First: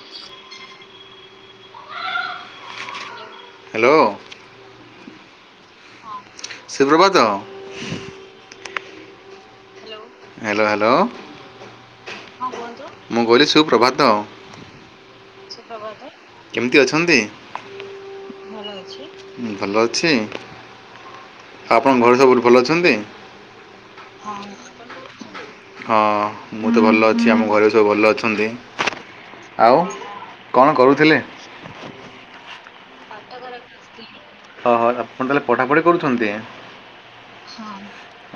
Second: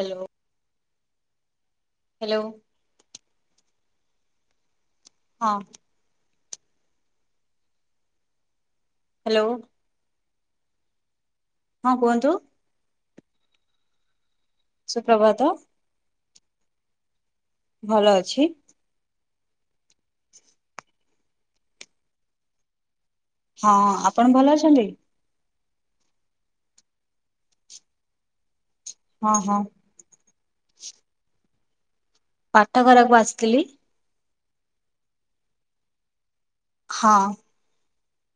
Hello hello. Hello. ହଁ। ସୁପ୍ରଭାତ। Hello. Hello hello. ହଁ କୁହନ୍ତୁ? ମୁଁ କହିଲିି ସୁପ୍ରଭାତ। ସୁପ୍ରଭାତ। କେମିତି ଅଛନ୍ତି? ଭଲ ଅଛି। ଭଲ ଅଛି ଆପଣଙ୍କ ଘରେ ସବୁଠୁ ଭଲ ଅଛନ୍ତି। ହଁ ଆପଣ ଭଲ ଅଛନ୍ତି? ହଁ ମୁଁ [inaudible] ତ ଭଲ ଅଛି ଆମ ଘରେ ସବୁ ଭଲ ଅଛନ୍ତି। ହଁ ହଁ ଆଉ କଣ କରୁଥିଲେ? ପାଠ ଘରାକୁ ଆସିଥିଲି। ଓହୋ ଆପଣ ତାହେଲେ ପଡ଼ାପଡ଼ି କରୁଛନ୍ତି। ହଁ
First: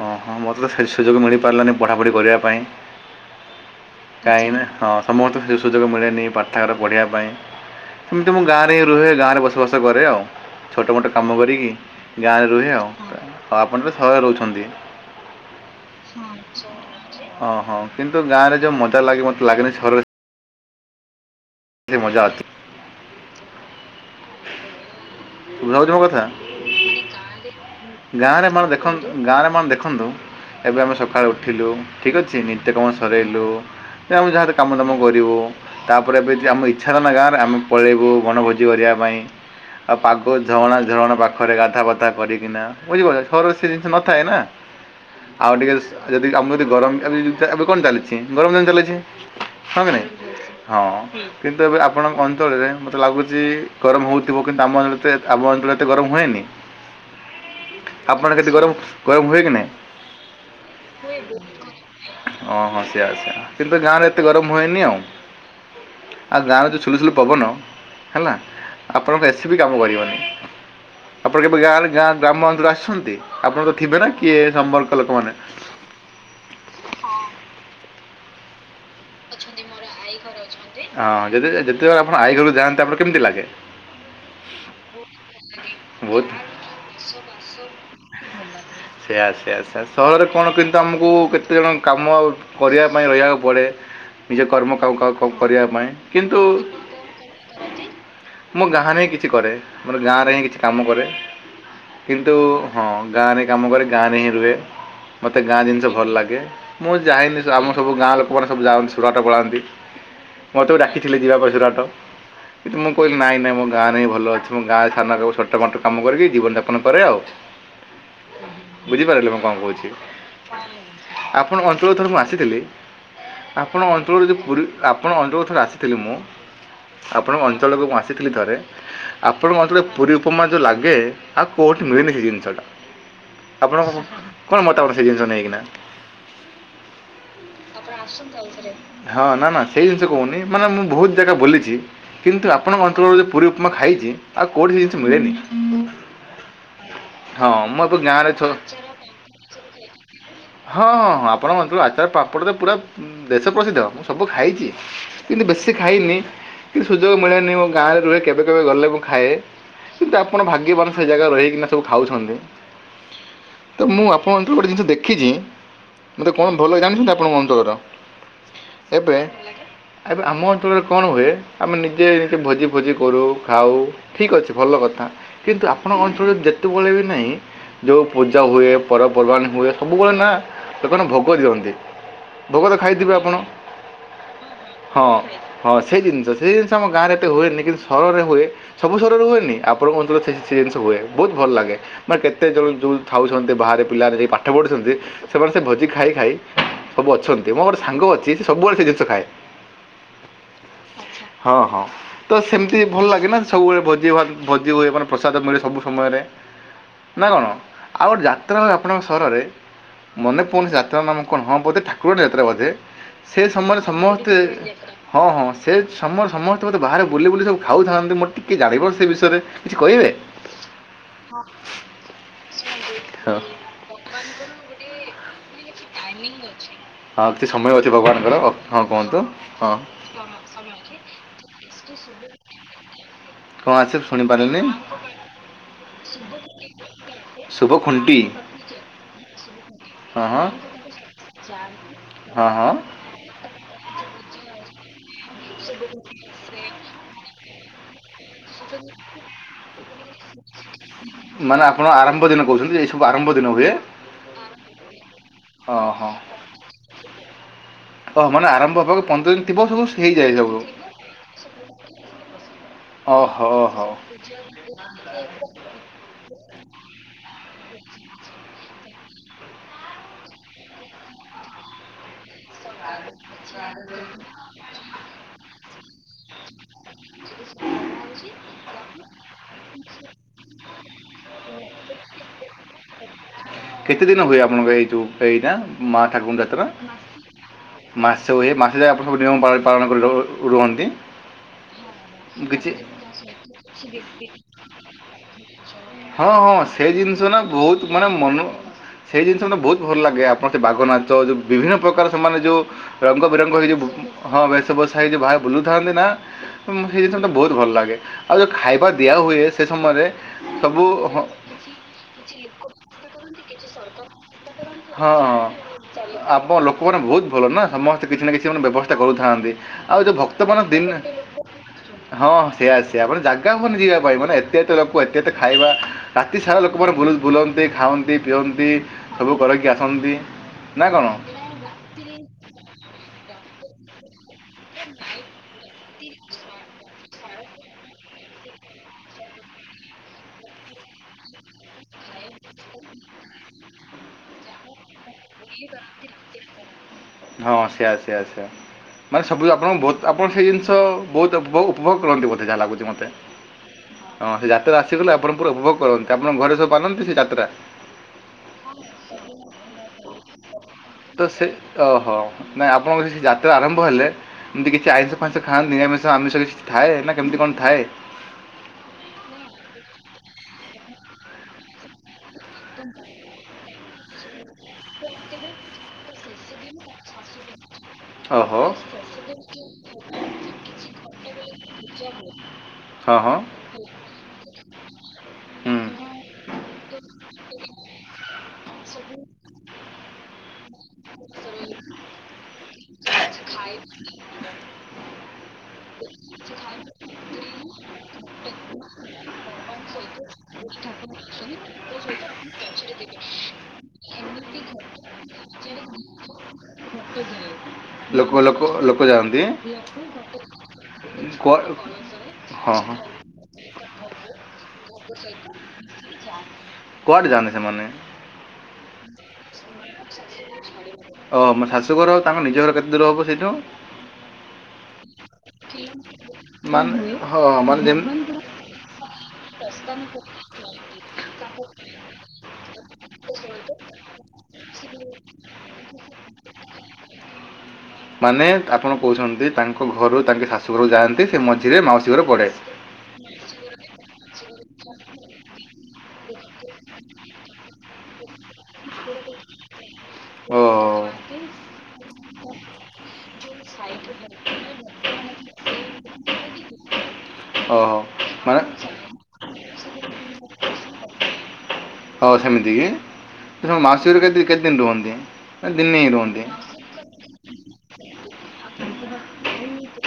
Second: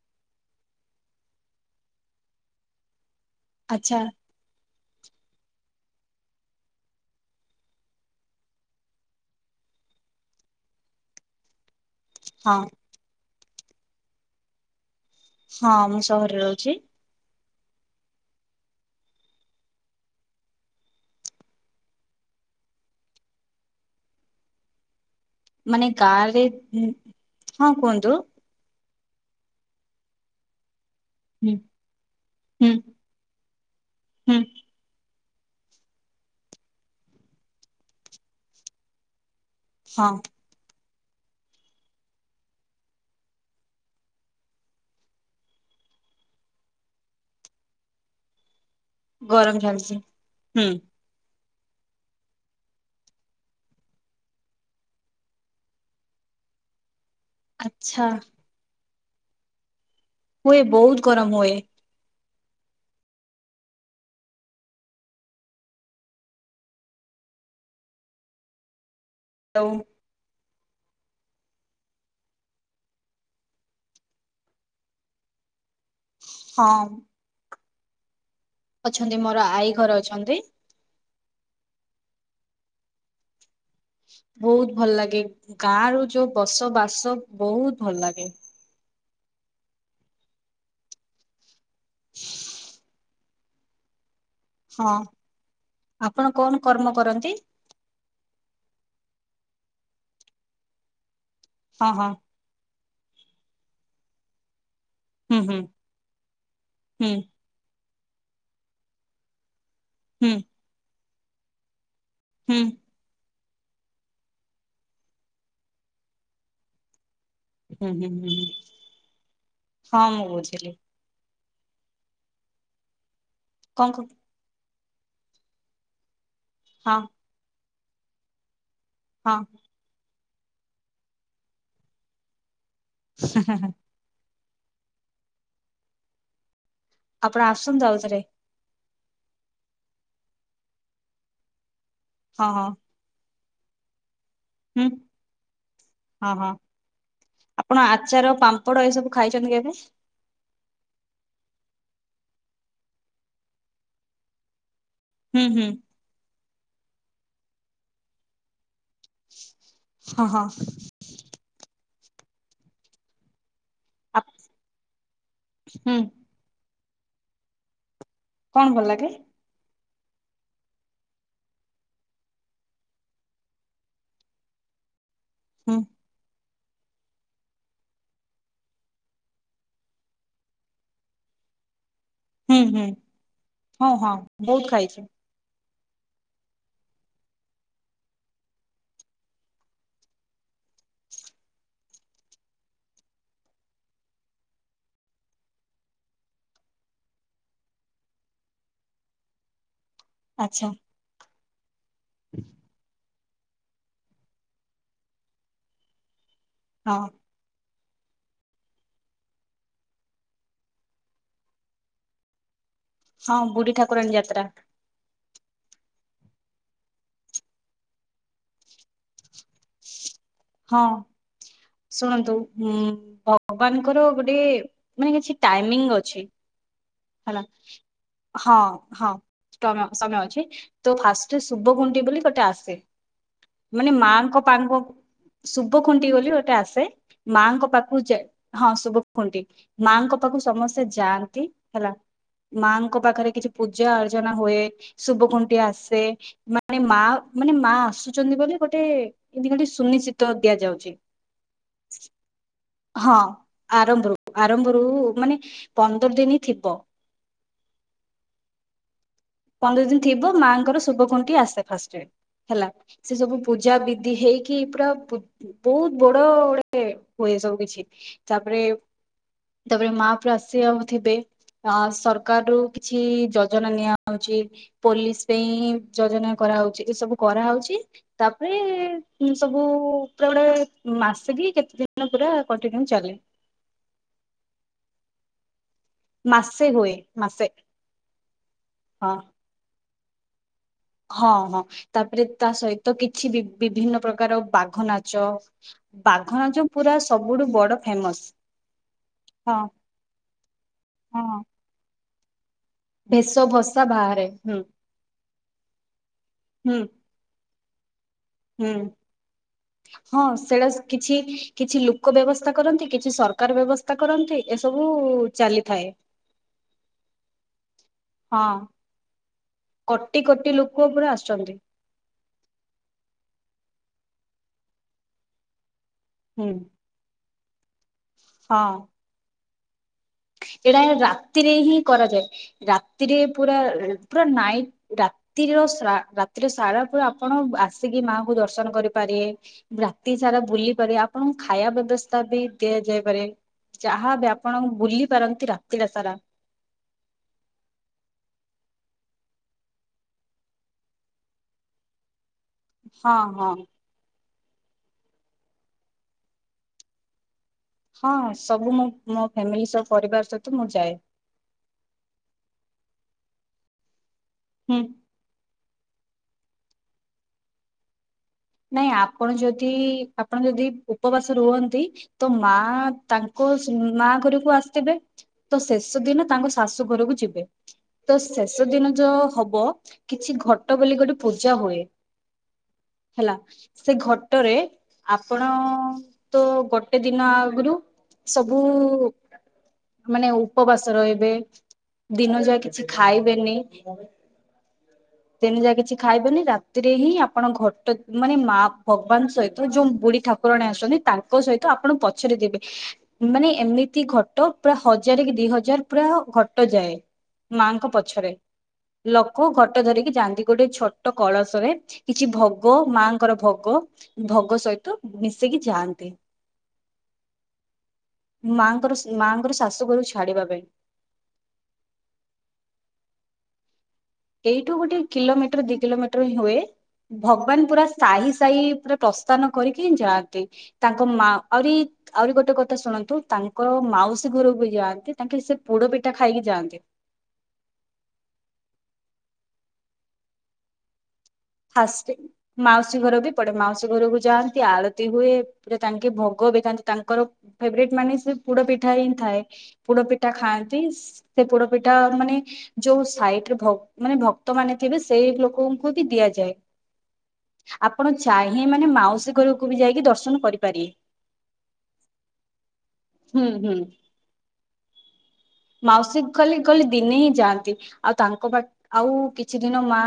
ଓଁ ହଁ ମୋତେ ତ ସେ ସୁଯୋଗ ମିଳିପାରିଲାନି ପଢ଼ାପଢ଼ି କରିବା ପାଇଁ ଆଚ୍ଛା କାହିଁକ ନା ହଁ ସମସ୍ତେ ସୁଯୋଗ ମିଳେନି ପାଠଘାର ପଢ଼ିବା ପାଇଁ। ସେମିତି ମୁଁ ଗାଁର ରୁହେ ଗାଁ ରେ ବସବାସ କରେ ଆଉ। ଛୋଟ ମୋଟ କାମ କରିକି ଗାଁରେ ହଁ ରୁହେ ଆଉ, ଆଉ ଆପଣ ତ ସହରରେ ରହୁଛନ୍ତି। ହଁ ମୁଁ ସହରରେ ରହୁଛି। ଓହୋ କିନ୍ତୁ ଗାଁ ରେ ଯୋଉ ମଜା ଲାଗେ ମତେ ଲାଗେନି ସହରରେ ସେଇ ମଜା ଅଛି। ଶୁଣା ମାନେ ଯାଉଛି ମୋ କଥା? ଗାଁ ରେ ହଁ କୁହନ୍ତୁ। ଗାଁ ରେ ମାନେ ଦେଖନ୍ତୁ ଗାଁରେ ମାନେ ଦେଖନ୍ତୁ, ଏବେ ଆମେ ସ ସକାଳୁ ହୁଁ ଉଠିଲୁ ଠିକ୍ ଅଛି ହୁଁ ନିତ୍ୟକର୍ମ ସରେଇଲୁ ଯେ ଆମେ ହୁଁ ଯାହା କାମ ଦାମ କରିବୁ। ତାପରେ ବି ଯଦି ଆମ ଇଚ୍ଛା ହେଲା ନା ଗାଁରେ ଆମେ ପଳେଇବୁ ବଣଭୋଜି କରିବା ପାଇଁ। ହଁ ପାଗ ଜଣା ଝରଣା ପାଖରେ ଗାଧା ପାଧା କରିକିନା ବୁଝି ପାରୁଚ ସହରରେ ସେ ଜିନିଷ ନଥାଏ ନା। ଆଉ ଟିକେ ଯଦି ଆମ ଯଦି ଗରମ [unintelligible] ଏବେ କଣ ଚାଲିଛି ଗରମ ଦିନ ଚାଲି ଛି ଗରମ ହଁ କି ଚାଲିଛି ନାଇଁ, ହୁଁ ହଁ। କିନ୍ତୁ ଏବେ ଆପଣଙ୍କ ଅଞ୍ଚଳରେ ମତେ ଲାଗୁଚି ଗରମ ହଉଥିବ। କିନ୍ତୁ ଆମ ଅଞ୍ଚଳ ଆମ ଅଞ୍ଚଳରେ ଏତେ ଗରମ ହୁଏନି ଆଚ୍ଛା ଆପଣ ଯଦି ଗରମ ହୁଏ କି ନାଇ? ହୁଏ, ବହୁତ ଗରମ ହୁଏ। ଓହୋ! ସେଇଆ ସେଇଆ କିନ୍ତୁ ଗାଁରେ ଏତେ ଗରମ ହୁଏନି ଆଉ। ଆଉ ଗାଁରେ ଯେ ଛୁଲୁଛୁଲୁ ପବନ ହେଲା ଆପଣଙ୍କ ଏ ସି ବିି ଆଉ କାମ କରିବନି। ଆପଣ କେବେ ଗାଁରେ ଗାଁ ଗ୍ରାମ ଅଞ୍ଚଳ ଆସଛନ୍ତି? ଆପଣ ତ ଥିବେ ନା କିଏ ସମ୍ପର୍କ ଲୋକମାନେ। ହଁ। ଅଛନ୍ତି, ମୋର ଆଈ ଘର ଅଛନ୍ତି। ହଁ ଯଦି ଯେ ଯେତେବେଳେ ଆପଣ ଆଈ ଘରକୁ ଯାଆନ୍ତି ଆପଣଙ୍କୁ କେମିତି ଲାଗେ? ବହୁତ୍ ବହୁତ ଭଲ ଲାଗେ ଗାଁ ରୁ ବହୁତ୍ ଯୋଉ ଗାଁର ବସବାସ ଚାଷ ବାସ ବହୁତ ଭଲ ଲାଗେ। ସେଇଆ ସେଇଆ ସେଇଆ ସହରରେ କଣ କିନ୍ତୁ ଆମକୁ କେତେଜଣ କାମ କରିବା ପାଇଁ ରହିବାକୁ ପଡ଼େ। ନିଜେ କର୍ମ ହଁ କ-କ-କ-କରିବା ପାଇଁ ଆପଣ କିନ୍ତୁ କଣ କର୍ମ କରନ୍ତି? ମୋ ଗାଁରେ ହିଁ କିଛି କରେ ମୋର ଗାଁରେ ହିଁ କିଛି କାମ କରେ, ହଁ ହଁ କିନ୍ତୁ ହଁ ଗାଁରେ କାମ କରେ ଗାଁରେ ହିଁ ରୁହେ। ହୁଁ ମତେ ହୁଁ ଗାଁ ଜିନଷ ଭଲ ଲାଗେ, ମୁଁ ହୁଁ ଯାଏନି ଆମ ସବୁ ଗାଁ ଲୋକମାନେ ସବୁ ଯାଆନ୍ତି ସୁରାଟ ପଳାନ୍ତି। ହୁଁ ମତେ ବି ଡାକିଥିଲେ ଯିବା ପାଇଁ ସୁରାଟ ହୁଁ କିନ୍ତୁ ମୁଁ କହିଲି ନାଇଁ ନାଇଁ ମୋ ଗାଁ ରେ ହିଁ ଭଲ ଅଛି ମୋ ଗାଁରେ ସାନ ହଉ ଛୋଟ ମୋଟ କାମ କରିବି, ଜୀବନଯାପନ କରେ ଆଉ। ହୁଁ ହୁଁ ହୁଁ ହୁଁ ବୁଝିପାରିଲେ ମୁଁ କଣ କହୁଛି, ହଁ ମୁଁ ବୁଝିଲି ଆ ଆପଣ ଅଞ୍ଚଳକୁ ଥରେ ମୁଁ ଆସିଥିଲି କଣ ଆପଣଙ୍କ କ ଅଞ୍ଚଳରୁ ଯଦି ପୁରୀ ଆପଣ ଅଞ୍ଚଳକୁ ଥରେ ଆସିଥିଲି ମୁଁ ହଁ ଆପଣଙ୍କ ଅଞ୍ଚଳକୁ ମୁଁ ଆସିଥିଲି ଥରେ। ହଁ ଆପଣଙ୍କ ଅଞ୍ଚଳରେ ପୁରୀ ଉପମା ଯୋଉ ଲାଗେ ଆଉ କୋଉଠି ମିଳେନି ସେଇ ଜିନଷ ଟା। ହେଁ ହେଁ ଆପଣଙ୍କ କଣ ମତାମତ ସେ ଜିନଷ ନେଇକିନା। ଆପଣ ଆସ ଆପଣ ଆସନ୍ତୁ ଆଉଥରେ। ହଁ ନା ନା ସେଇ ଜିନଷ କହୁନି ମାନେ ମୁଁ ବହୁତ ଜାଗା ବୁଲିଚି ହଁ କିନ୍ତୁ ହଁ ଆପଣଙ୍କ ଅଞ୍ଚଳରୁ ଯଉ ପୁରୀ ଉପମା ଖାଇଚି ଆଉ କୋଉଠି ସେ ହୁଁ ଜିନଷ ମିଳେନି। ହଁ ହଁ ହଁ ମୁଁ ଆପଣ ଏବେ ଆଚାର, ଗାଁରେ ଥ ପାମ୍ପଡ ଏ ସବୁ ଖାଇଚନ୍ତି କେବେ? ହଁ ଆପଣଙ୍କ ଅଞ୍ଚଳକୁ ଆ ଚାର ପାମ୍ପଡ଼ ତ ପୁରା ଦେଶ ପ୍ରସିଦ୍ଧ। ମୁଁ ସବୁ ଖାଇଚି ହୁଁ କିନ୍ତୁ ହୁଁ ବେଶୀ ଖାଇନି ସୁଯୋଗ ମିଳେନି ମୋ ଗାଁରେ ରୁହେ କେବେ କେବେ ଗଲେ ମୁଁ ଖାଏ, କିନ୍ତୁ ହଁ ଆପଣ ହଁ ଭାଗ୍ୟବାନ ସେଇ ଜାଗାରେ ରହିକିନା ସବୁ ଖାଉଛନ୍ତି। ତ ମୁଁ ଆ ଆପଣଙ୍କ ଅଞ୍ଚଳ ଗୋଟେ ଜିନିଷ ଦେଖିଚି ହୁଁ ମୋତେ କଣ ଭଲ ଲାଗେ ଜାଣିଛନ୍ତି ଆପଣଙ୍କ ଅଞ୍ଚଳର? କଣ ଭଲ ଲାଗେ? ଏବେ ଏବେ ଆମ ଅଞ୍ଚଳରେ କଣ ହୁଏ ଆମେ ନିଜେ ଏଠି ଭୋଜି ଫୋଜି କରୁ ଖାଉ ଠିକ୍ ଅଛି ଭଲ କଥା। କିନ୍ତୁ ହୁଁ ଆପଣଙ୍କ ଅଞ୍ଚଳରେ ଯେତେବେଳେ ବି ନାଇଁ ଯୋଉ ପୂଜା ହୁଏ, ପର୍ବପର୍ବାଣି ହୁଏ, ସବୁବେଳେ ନା ଲୋକମାନେ ଭୋଗ ଦିଅନ୍ତି। ହୁଁ ଭୋଗତ ହୁଁ ଖାଇଥିବେ ଆପଣ? ହଁ ହଁ ବହୁତ ଖାଇଛୁ ହଁ। ହଁ ସେଇ ଜିନିଷ, ସେଇ ଜିନିଷ ଆମ ଗାଁ ରେ ଏତେ ହୁଏନି, କିନ୍ତୁ ସହରରେ ହୁଏ, ସବୁ ସହରରେ ହୁଏନି, ଆପଣଙ୍କ ଅଞ୍ଚଳରେ ସେଇ ହୁଏ, ବହୁତ ଭଲ ଲାଗେ, ମାନେ କେତେ ଯୋଉ ଯୋଉ ଥାଉଛନ୍ତି ବାହାରେ ପିଲାମାନେ ଯାଇ ପାଠ ପଢୁଛନ୍ତି ସେମାନେ ସେ ଭୋଜି ଖାଇ ଖାଇ ସବୁ ଅଛନ୍ତି, ମୋ ଗୋଟେ ସାଙ୍ଗ ଅଛି ସେ ସବୁବେଳେ ସେ ଜିନିଷ ଖାଏ। ଆଚ୍ଛା ହଁ, ହଁ ତ ସେମିତି ଭଲ ଲାଗେ ନା, ସବୁବେଳେ ଭୋଜି ଭ ଭୋଜି ହୁଏ ମାନେ ପ୍ରସାଦ ମିଳେ ସବୁ ସମୟରେ। ହଁ ନା କଣ? ଆଉ ଗୋଟେ ଯାତ୍ରା ହୁଏ ଆପଣଙ୍କ ସହରରେ, ମନେ ପଡୁନି ସେ ଯାତ୍ରା ର ନାମ କଣ ହଁ ବୋଧେ ଠାକୁରଣୀ ଯାତ୍ରା ବୋଧେ। ହଁ ସେ ବୁଢୀ ସମୟରେ ଠାକୁରାଣୀ ସମସ୍ତେ ଯାତ୍ରା ହଁ ହଁ ସେ ସମ ସମସ୍ତେ ମୋତେ ବାହାରେ ବୁଲି ବୁଲି ସବୁ ଖାଉଥାନ୍ତି, ମୋର ଟିକିଏ ଜାଣିବନି ସେ ବିଷୟରେ କିଛି କହିବେ ହଁ ହଁ ଶୁଣନ୍ତୁ, ଭଗବାନଙ୍କର ଗୋଟେ ମାନେ କିଛି ଟାଇମିଙ୍ଗ ଅଛି। ହଁ ହେଲା, କିଛି ସମୟ ଅଛି ଭଗବାନଙ୍କର ଓ ହଁ ହଁ କୁହନ୍ତୁ ହଁ ସମୟ ଅଛି ତ ଫାଷ୍ଟ ଶୁଭ ଗୁ ବୋଲି ଗୋଟେ ଆସେ, କ'ଣ ମାନେ ଆସେ ମାଙ୍କ ଶୁଣିପାରିଲିନି ପାଙ୍କ ଶୁଭ ଖୁଣ୍ଟି ବୋଲି ଗୋଟେ ଆସେ, ମାଙ୍କ ଶୁଭ ପାଖକୁ ଖୁଣ୍ଟି ଯ ହଁ ଶୁଭ ଖୁଣ୍ଟି ମାଙ୍କ ହଁ ପାଖକୁ ହଁ ମାଆଙ୍କ ସମସ୍ତେ ଯାଆନ୍ତି ହେଲା, ହଁ ହଁ ମାଙ୍କ ପାଖରେ କିଛି ପୂଜା ଆ ଯଜ ହୁଏ, ଶୁଭ କୁଣ୍ଟି ଆସେ, ମାନେ ମା ମାନେ ମା ଆସୁ ବୋଲି ଗୋଟେ, ଏମିତି ଗେ ସୁନିଶ୍ଚିତ ଦିଆଯାଉଛି ମାନେ, ଆପଣ ଆରମ୍ଭ ଦିନ କହୁଛନ୍ତି ଏଇ ସବୁ ହଁ, ଆରମ୍ଭ ଦିନ ହୁଏ ଆରମ୍ଭରୁ, ଆରମ୍ଭରୁ ମାନେ ପନ୍ଦର ଦିନ ଥିବ ଓ ମାନେ ଆରମ୍ଭ ହବା ପନ୍ଦର ଦିନ ଥିବ, ମାଆଙ୍କର ଶୁଭ କୁଣ୍ଠ ଆସେ ଫାଷ୍ଟ ହେଲା, ସେ ସବୁ ଓହୋ ପୂଜା ହୋ ବିଧି ହେଇକି ପୁରା ବହୁତ ବଡ ଗଟେ ହୁଏ, ସବୁ କିଛି, ତାପରେ ତାପରେ ମା ପ ଆସ ଆ ଥିବେ, ଅ ସରକାର ରରୁ କିଛି ଯୋଜନା ନିଆ ହଉଛି, ପୋଲିସ ପାଇଁ ଯୋଜନା କରାହଉଛି, ଏ ସବୁ କରାହଉଛି ତାପରେ ସବୁ ପା ବଡେ ମାସିକି କେତେ ଦିନ ପୁରା କଣ୍ ଚାଲେ କେତେ ଦିନ ହୁଏ ଆପଣଙ୍କ, ଏଇ ଯୋଉ ଏଇଟା ମା ଠାକୁର ଯାତ୍ରା। ମାସେ ହୁଏ ମାସେ ମାସେ ହୁଏ, ମାସେ ଯାଏ ଆପଣ ହଁ ସବୁ ନିୟମ ପାଳନ କରି ରୁହନ୍ତି। ହଁ, ହଁ ତାପରେ ତା କିଛି ସହିତ କିଛି ବି ବିଭିନ୍ନ ପ୍ରକାର ବାଘ ନାଚ ହଁ, ବାଘ ହଁ, ନାଚ ସେ ପୁରା ଜିନିଷ ନା ସବୁଠୁ ବଡ ବହୁତ ମାନେ, ଫେମସ୍ ମନ ସେଇ ଜିନିଷ ହଁ ମେ ବହୁତ ଭଲ ଲାଗେ ଆପଣ ସେ ବାଘ ନାଚ, ଯୋଉ ହଁ। ବିଭିନ୍ନ ପ୍ରକାର ସେମାନେ ଯୋଉ ରଙ୍ଗ ଭେଷ ବିରଙ୍ଗ ହେଇଯିବ, ଭସା ବାହାରେ ହଁ ହୁଁ ବେଶଭୂଷା ହେଇଯ ବାହା ବୁଲୁଥାନ୍ତି ନା ହୁଁ ସେଇ ଜିନିଷ ବହୁତ ଭଲ ଲାଗେ। ଆଉ ଯେଉଁ ହୁଁ, ଖାଇବା ଦିଆ ହୁଏ ସେ ସମୟରେ ହଁ ସେଇଟା ସବୁ କିଛି ହଁ କିଛି ଲୋକ ବ୍ୟବସ୍ଥା କରନ୍ତି, କିଛି ସରକାର ବ୍ୟବସ୍ଥା କରନ୍ତି, ଏସବୁ ଚାଲିଥାଏ। ଆପ ଲୋକମାନେ ବହୁତ ଭଲ ନା, ସମସ୍ତେ କିଛି ନା କିଛି ମାନେ ହଁ ବ୍ୟବସ୍ଥା କରୁଥାନ୍ତି। ଆଉ ଯୋଉ କୋଟି ଭକ୍ତ କୋଟି ମାନଙ୍କ ଦିନ, ଲୋକ ପୁରା ଆସନ୍ତି ହଁ ସେଇଆା ସେ ଆପଣ ଜାଗା ହୁଅନି ଯିବା ମାନେ, ଏତତ ଲୋକ, ଏତେ ଖାଇବା ରାତି ହୁଁ ସାରା ଲୋକମାନେ ଭୁଲନ୍ତି ଖାଆନ୍ତି ପିଅନ୍ତି ହଁ। ସବୁ କର ଏଇଟା ଏ ରାତିରେ ହିଁ କରାଯାଏ, ରାତିରେ ପୁର, ପୁରା ନାଇଟ, ରାତିର ରାତିରେ ସାରା ପୁରା ଆପଣ ଆସିକି ମାଙ୍କୁୁ ଦର୍ଶନ କରିପାରିବେ, ରାତି ସାରା ବୁଲି ପାରିବେ ଆପଣଙ୍କୁ ଖାଇବା ବ୍ୟବସ୍ଥା ବି ଦିଆଯାଇପାରେ, ଯାହାବ ଆପଣ ବୁ ତି ରାଖ ଆାର [unintelligible] ହଁ ସେଆ ସେଆ ସେଆ ମାନେ ସବୁ ଆପଣ, ବହୁତ ଆପଣ ସେଇ ଜିନିଷ ବହୁତ ଉପଭୋଗ କରନ୍ତି। ଅଧା [unintelligible] ଲାଗୁଛି ମୋତେ ହଁ ହଁ ହଁ ସେ ଯାତ୍ରା ଆସିଗଲେ ଆପଣ ପୁରା ଉପଭୋଗ କରନ୍ତି, ଆପଣ ଘରେ ସବୁ ଆାନନ୍ତି ସେ ଯାତ୍ରା? ହଁ ସବୁ ମୁଁ ମୋ ଫ୍ୟାମିଲି ସହ ପରିବାର ସହିତ ମୁଁ ଯାଏ ତ ସେ ଓହୋ ନାଇଁ ଆପଣଙ୍କ ଯାତ୍ରା ଆରମ୍ଭ ହେଲେ ଏମିତି ହୁଁ କିଛି ଆଇଁଷ ଫାଁସ ଖାଆ ନିରାମିଷ ଆମିଷ କିଛି ଥାଏ ନା କେମିତି କଣ ଥାଏ? ନାଇଁ ଆପଣ ଯଦି ଆପଣ ଯଦି ଉପବାସ ରୁହନ୍ତି। ତ ମା ତାଙ୍କ ମା ଘରକୁ ଆସିଥିବେ ତ ଶେଷ ଦିନ ତାଙ୍କ ଶାଶୁ ଘରକୁ ଯିବେ। ତ ଓହୋ ଶେଷ ଦିନ ଯୋ ହବ କିଛି ଘଟ ବୋଲି ଗୋଟେ ପୂଜା ହୁଏ। ହ ହେଲା ସେ ଘଟରେ ଆପଣ ତ ଗୋଟେ ଦିନ ଆଗରୁ ସବୁ ମାନେ ଉପବାସ ରହିବେ ଦିନ ଯାକ କିଛି ଖାଇବେନି ଦିନ ଯାକ କିଛି ଖାଇବେନି ରାତିରେ ହିଁ ଆପଣ ଘଟ ମାନେ ମା ଭଗବାନ ସହିତ ଯୋଉ ବୁଢ଼ୀ ଠାକୁରାଣୀ ଆସଛନ୍ତି ତାଙ୍କ ସହିତ ଆପଣ ପଛରେ ଦେବେ ମାନେ ଏମିତି ଘ ପୁରା ହଜାର କି ଦି ହଜାର ପୁରା ଘଟଯାଏ। ମାଁ ଙ୍କ ଲୋକ ପଛରେ ଲୋକ ଯାଆନ୍ତି ଲୋକ କ ଯାଆନ୍ତି ଗୋଟେ ଛୋଟ କୁଆ କଳସରେ କିଛି ଭୋଗ ହଁ ହଁ ମାଁ ଙ୍କର ଭୋଗ ଭୋଗ ଭୋଗ ସହିତ ମିଶେଇକି ଯାଆନ୍ତି। କୁଆଡ଼େ ଯାଆନ୍ତି ସେମାନେ? ମାଁଆ ଙ୍କର ଶାଶୁ ଘରୁ ଛାଡ଼ିବା ପାଇଁ। ଓ ମୋ ଶାଶୁଘର ଆଉ ତାଙ୍କ ନିଜ ଘର କେତେ ଦୂର ହବ ସେଇଠୁ? ଏଇଠୁ ଗୋଟେ କିଲୋମିଟର ଦି କିଲୋମିଟ ହୁଏ ମାନେ ହଁ ଭଗବାନ ମାନେ ପୁରା ଯେମିତି ସାହି ସାହି ପୁରା ପ୍ର ଥାନ କରିକି ଯାଆନ୍ତି ତାଙ୍କ ମାଁ ଆହୁରି ଆହୁରି ଗୋଟେ କଥା ଶୁଣନ୍ତୁ ତାଙ୍କ ମାଉସୀ ଘରକୁ ବି ଯାଆନ୍ତି ତାଙ୍କେ ସେ ପୋଡ଼ ପିଠା ଖାଇକି ଯାଆନ୍ତି। ମାନେ ଆପଣ କହୁଛନ୍ତି ତାଙ୍କ ଘରୁ ତାଙ୍କ ଶାଶୁ ଘରକୁ ଯାଆନ୍ତି ସେ ମଝିରେ ମାଉସୀ ଫାଷ୍ଟ ଘର ପଡ଼େ ମାଉସୀ ଘର ବି ପଡେ ମାଉସୀ ଘରକୁ ଯାଆନ୍ତି ଆଳତି ହୁଏ ପୁରା ତାଙ୍କେ ଭୋଗ ବିଥାନ୍ତି ତାଙ୍କର ଫେଭରାଏଟ୍ ମାନେ ସେ ପୋଡ ପିଠା ହେଇ ଥାଏ। ପୋଡ଼ପିଠା ଖାଆନ୍ତି ଓହୋ ସେ ପୋଡ଼ପିଠା ମାନେ ଯୋଉ ସାଇଡ଼ରେ ଭକ୍ -ମାନେ ଭକ୍ତ ମାନେ ସେଇ ଲୋକଙ୍କୁ ବି ଦିଆଯାଏ ଆପଣ ଚାହିଁବେ, ମାନେ ମାଉସୀ ଘରକୁ କୁ ବି ଯାଇକି ଦର୍ଶନ କରିପାରିବେ। ହଉ ସେମିତି କି ହୁଁ ହୁଁ ତ ମାଉସୀ ଘରେ କେତେ -କେତେଦିନ ରୁହନ୍ତି? ନା ଦିନେ ହିଁ ମାଉସୀ ରୁହନ୍ତି କଲି-କଲି ଦିନେ ହିଁ ଯାଆନ୍ତି। ଆଉ ତାଙ୍କ ପାଖ ଆଉ କିଛି ଦିନ ମାଁ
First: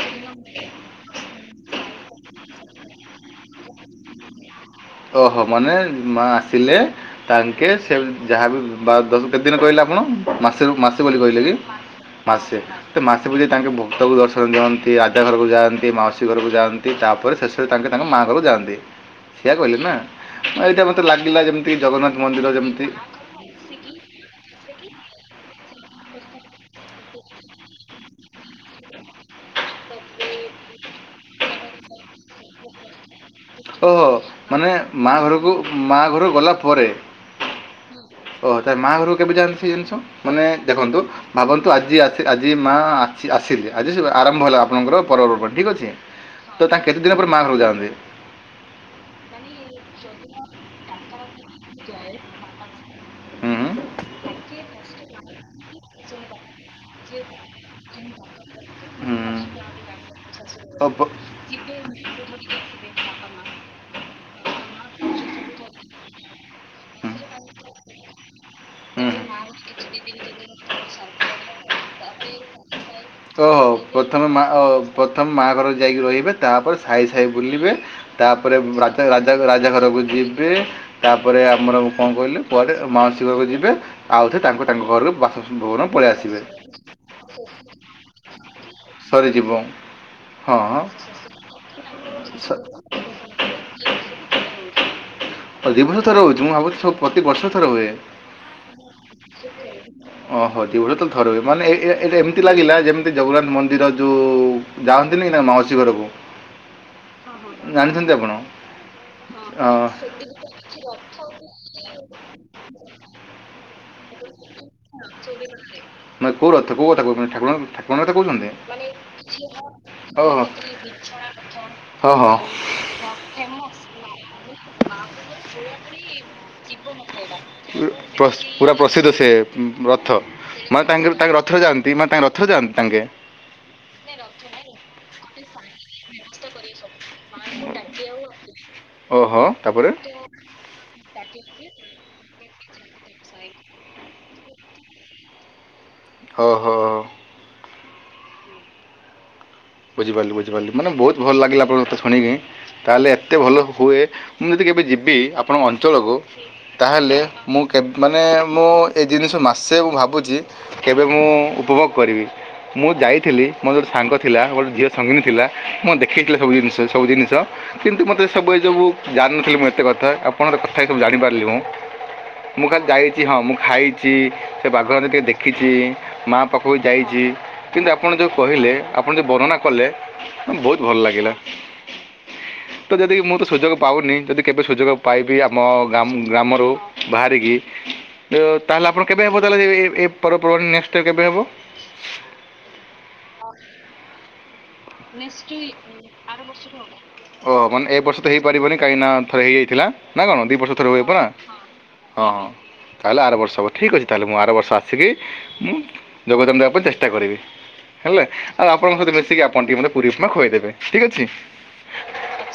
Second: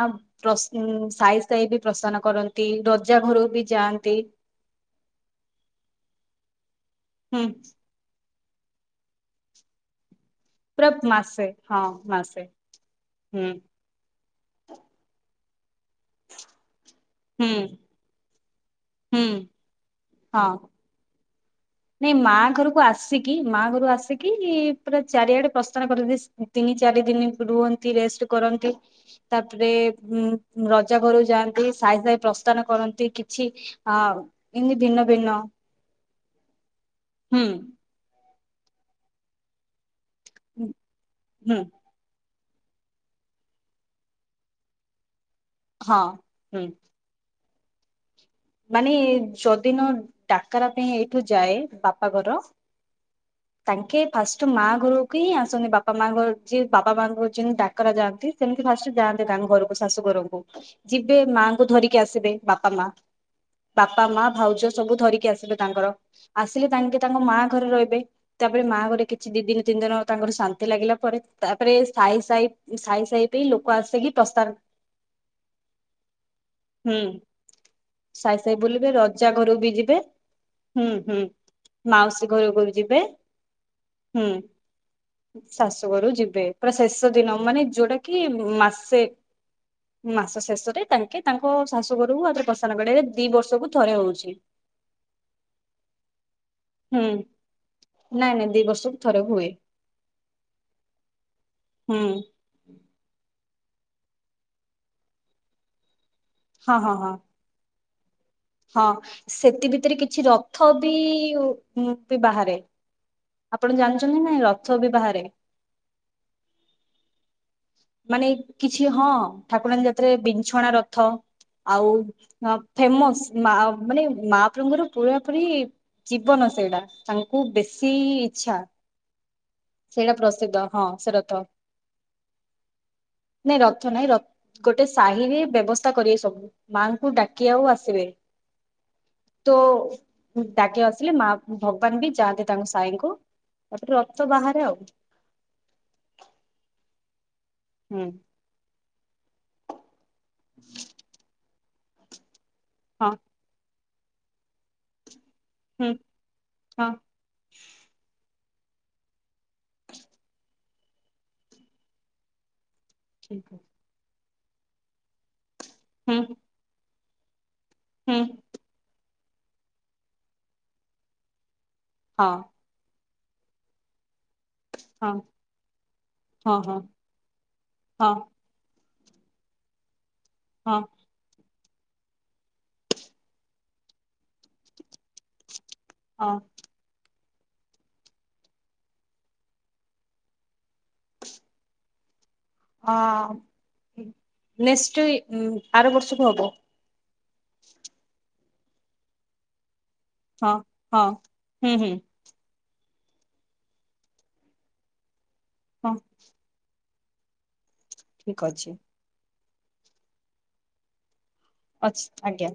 ପ୍ର ସାଇ ସାଇ ବି ପ୍ରସ୍ଥାନ କରନ୍ତି। ରଜା ଘର ବି ଯାଆନ୍ତି। ଓହୋ ମାନେ ମାଁ ଆସିଲେ ହୁଁ ତାଙ୍କେ ସେ ଯାହାବି ବା କେତେଦିନ କହିଲେ ଆପଣ ମାସେ ମାସେ ବୋଲି କହିଲେ କି? ମାସେ ମାସେ ହୁଁ ପୂଜାଇ ତାଙ୍କେ ଭକ୍ତକୁ ଦର୍ଶନ ଦିଅନ୍ତି ଆଦା ଘର କୁ ଯାଆନ୍ତି ମାଉସୀ ଘରକୁ ଯାଆନ୍ତି ତାପରେ ହୁଁ ଶେଷରେ ତାଙ୍କ ତାଙ୍କ ମାଁ ଆ ଘରକୁ ଯାଆନ୍ତି। ହୁଁ ସେଇଆ କହିଲେ ନା ହଁ ଏଇଟା ମତେ ଲାଗିଲା ଯେମିତି ନାଇଁ ଜଗନ୍ନାଥ ମାଁ ମନ୍ଦିର ଘରକୁ ଆସିକି ମାଁ ଘରୁ ଆସିକି ପୁରା ଚାରିଆଡ଼େ ପ୍ରଶ ତିନି ଚାରି ଦିନ ରୁହନ୍ତି ରେଷ୍ଟ କରନ୍ତି ତାପରେ ରଜା ଘରୁ ଯାଆନ୍ତି ସାହି ସାଇ ପ୍ରସ୍ଥାନ କରନ୍ତି କି ଓହୋ ମାନେ ମାଁ ଘରକୁ ମାଁ ଘରୁ ଗଲା ପରେ। ହୁଁ ଓହୋ ତାହେଲେ ମାଁ ଘରକୁ କେବେ ଯାଆନ୍ତି ସେ ଜିନିଷ ମାନେ ଦେଖନ୍ତୁ ହୁଁ ଭାବନ୍ତୁ ଆଜି ଆସି ଆଜି ମା ଅସି-ଆସିଲେ ଆଜି ଆରମ୍ଭ ହେଲା ଆପଣଙ୍କର ପର୍ବ ପର୍ବାଣୀ। ଠିକ୍ ଅଛି ହଁ ତ ହୁଁ ତାଙ୍କେ କେତେ ଦିନ ପରେ ମାଁ ଆ ଘରକୁ ଯାଆନ୍ତି? ମାନେ ଯଦିନ ଡାକରା ପାଇଁ ଏଇଠୁ ଯାଏ ବାପା ଘର ହୁଁ। ତାଙ୍କେ ଫାଷ୍ଟ ମାଁଆ ଘରକୁ ହିଁ ଆସନ୍ତି ବାପା ମାଁଆ ଘର ଯିଏ ବାପା ମାଁଙ୍କ ଯେମିତି ଡାକରା ଯାଆନ୍ତି ସେମିତି ଫାଷ୍ଟ ଯାଆନ୍ତେ ତାଙ୍କ ଘରକୁ ଶାଶୁଘରଙ୍କୁ ଯିବେ ମାଁ ଙ୍କୁ ଧରିକି ଆସିବେ ବାପା ମାଁ ବାପା ମାଁ ଭାଉଜ ସବୁ ଧରିକି ଆସିବେ ତାଙ୍କର ଆସିଲେ ତାଙ୍କେ ତାଙ୍କ ମାଁଆ ଘରେ ରହିବେ। ତାପରେ ମାଁଆ ଘରେ କିଛି ଦି ଦିନ ତିନି ଦିନ ତାଙ୍କର ଶାନ୍ତି ଲାଗିଲା ପରେ ତାପରେ ସାଇ ସାହି ସାଇ ସାହି ବି ଓହୋ ପଥମେ ମାଁଆ ଓ ପଥମେ ମାଁଆ ଘର ଯାଇକି ରହିବେ ତାପରେ ହୁଁ ସାହି ସାହି ବୁଲିବେ ସାଇ ସାଇ ତାପରେ ଉଁମ ବୁଲିବେ ରାଜା ରଜା ରାଜା ଘ ବି ରାଜା ଘରକୁ ଯିବେ ହୁଁ ହୁଁ ତାପରେ ଆମର କଣ ମାଉସୀ କହିଲ ଘରକୁ କୁଆଡ଼େ ଯିବେ ମ ଶାଶୁ ଘରକୁ ଯିବେ ହୁଁ ଆଉ ସେ ତାଙ୍କୁ ତାଙ୍କ ଘରକୁ ବାସ ଭବନ ଶାଶୁଘରୁ ପଳେଇ ଆସିବେ। ଯିବେ ପୁରା ଶେଷ ଦିନ ମାନେ ଯୋଉଟା କି ମାସେ ସରିଯିବ ମାସ ହଁ ଶେଷରେ ତାଙ୍କେ ତାଙ୍କ ଶାଶୁ ଘରକୁ ଆଉ ଥରେ ପ ସ- ସ୍ଥାନ କଡ଼େଇବେ ଦି ବର୍ଷକୁ ଥରେ ହୋଉଛି। ଓ ଦି ବର୍ଷରେ ଥରେ ହୋଉଚି ମୁଁ ଭାବୁଚି ସବୁ ପ୍ରତି ବର୍ଷରେ ଥରେ ହୁଏ। ନାଇଁ ନାଇଁ ଦି ବର୍ଷକୁ ଥରେ ହୁଏ ଓହୋ ଦିଉରତ ଥର ହୁଏ ମାନେ ଏଇ ଏରା ହୁଁ ଏଟା ଏମିତି ଲାଗିଲା ଯେମିତି ଜଗନ୍ନାଥ ମନ୍ଦିର ଯୋଉ ଯାଆନ୍ତିନି ନା ମାଉସୀ ଘରକୁ ହଁ ହଁ ହଁ। ଜାଣିଛନ୍ତି ଆପଣ। ହଁ ହଁ ଅ, ସେତି ଭିତରେ କିଛି ରଥ ବି ଉଁ ବି ବାହାରେ। ଆପଣ ଜାଣିଚନ୍ତି ନାଇଁ ର ମାନେ କୋଉ ରଥ କୋଉ କଥା କୋହୁଚନ୍ତି ଠାକୁରଙ୍କ କଥା। ମାନେ କହୁଛନ୍ତି? କିଛି ହଁ ଠାକୁରାଣୀ ଯାତ୍ରାରେ ଓହୋ। ବିଁଛଣା ରଥ। ଆଉ ହଁ ହଁ। ଆଁ ଫେମସ ମାଆ ମାନେ ମାଆପ୍ରଭୁଙ୍କର ପୁରାପୁରି ଜୀବନ ସେଇଡା ତାଙ୍କୁ ବେଶୀ ଇଛା। ହୁଁ ରଥ ମା ତାଙ୍କର ତାଙ୍କ ରଥ ରଥରେ ଯାଆନ୍ତି ମା ତାଙ୍କର ରଥରେ ଯାଆନ୍ତି ତାଙ୍କେ। ନାଇଁ ରଥ ନାଇଁ ର ଗୋଟେ ସାହିରେ ବ୍ୟବସ୍ଥା କରିବେ ସବୁ ମାଆଙ୍କୁ ଡାକି ଆଉ ଆସିବେ। ଓହୋ ତାପରେ ତାେ ଡ଼ାକି ଆସିଲ ମା ଭଗବାନ ବି ଯାହା ଦେ ତାଙ୍କ ସାଇଙ୍କୁ ତାପରେ ରଥ ବାହାରେ ଆଉ ଓହୋ। ହୁଁ। ବୁଝିପାରିଲି ବୁଝିପାରିଲି ମାନେ ବୋହୁତ ଭଲ ଲାଗିଲା ଆପଣଙ୍କ କଥା ଶୁଣିକି ତାହେଲେ ହଁ ଏତେ ଭଲ ହୁଏ। ମୁଁ ଯଦି କେବେ ଯିବି ଆପଣଙ୍କ ହୁଁ ଅଞ୍ଚଳକୁ ହଁ ତାହେଲେ ମୁଁ କେ ମାନେ ମୁଁ ଏ ଜିନିଷ ମାସେ ମୁଁ ଭାବୁଚି କେବେ ମୁଁ ଉପଭୋଗ କରିବି। ମୁଁ ଯାଇଥିଲି ମୋର ଗୋଟେ ସାଙ୍ଗ ଥିଲା ଗୋଟେ ଝିଅ ସଙ୍ଗିନୀ ଥିଲା ମ ହୁଁ ଦେଖେଇଥିଲି ସବୁ ଜିନିଷ ସବୁ ଜିନିଷ କିନ୍ତୁ ମତେ ହୁଁ ସବୁ ଏ ସବୁ ଜାଣିନଥିଲି ମୁଁ ଏତେ କଥା ଆପଣଙ୍କ ସହ କଥା ହେଇକି ସବୁ ଜାଣିପାରିଲି ମୁଁ। ହଁ ମୁଁ ଖାଲି ଯାଇଚି ହଁ ମୁଁ ଖାଇଚି। ସେ ବାଘ ଆଡେ ହଁ ଟିକେ ଦେଖିଚି ମାଆ ହଁ ପାଖକୁ ହଁ ଯାଇଚି କିନ୍ତୁ ଆପଣ ହଁ ଯେଉଁ କହିଲେ ଆପଣ ଯୋଉ ବର୍ଣ୍ଣନା କଲେ ବହୁତ ହଁ ଭଲ ଲାଗିଲା। ତ ଯଦି ମୁଁ ତ ସୁଯୋଗ ପାଉନି ଯଦି କେବେ ସୁଯୋଗ ପାଇବି ଆପ ମୋ ଗାମ୍ ହଁ ଗ୍ରାମରୁ ବାହାରିକି ଏଁ ତାହେଲେ ଆପଣ କେବେ ହେବ ତାହେଲେ ଏଁ ଏଁ ଏଁ ପର୍ବପର୍ବାଣୀ ନେକ୍ସଟ୍ କେବେ ହବ। ଅଁ। ଓଁ ଆର ବର୍ଷକୁ ହବ ମାନେ ଏ ବର୍ଷ ଟା ହେଇ ପାରିବନି କାହିଁକି ନା ଥରେ ହେଇଯାଇଥିଲା ନା କଣ ହଁ ଦି ବର୍ଷ କୁ ଥରେ ହୁଏ ହଁ ପରା ହୁଁ ହୁଁ ହଁଁ ହଁ। ତାହେଲେ ଆର ବର୍ଷ ହବ ଠିକ୍ ଅଛି ତାହେଲେ ମୁଁ ଆର ବର୍ଷ ଆସିକି ମୁଁ ହଁ ଯୋଗଦାନ ଦେବା ପାଇଁ ଚେଷ୍ଟା କରିବି। ଠିକ ଅଛି। ମୋ ସହିତ ମିଶିକି ଆପଣ ଟିକେ ମତେ ପୁରୀ ଉପମା ଖୁଆଇଦେବେ ଠିକ୍ ଅଛି। ଅଛି ଆଜ୍ଞା।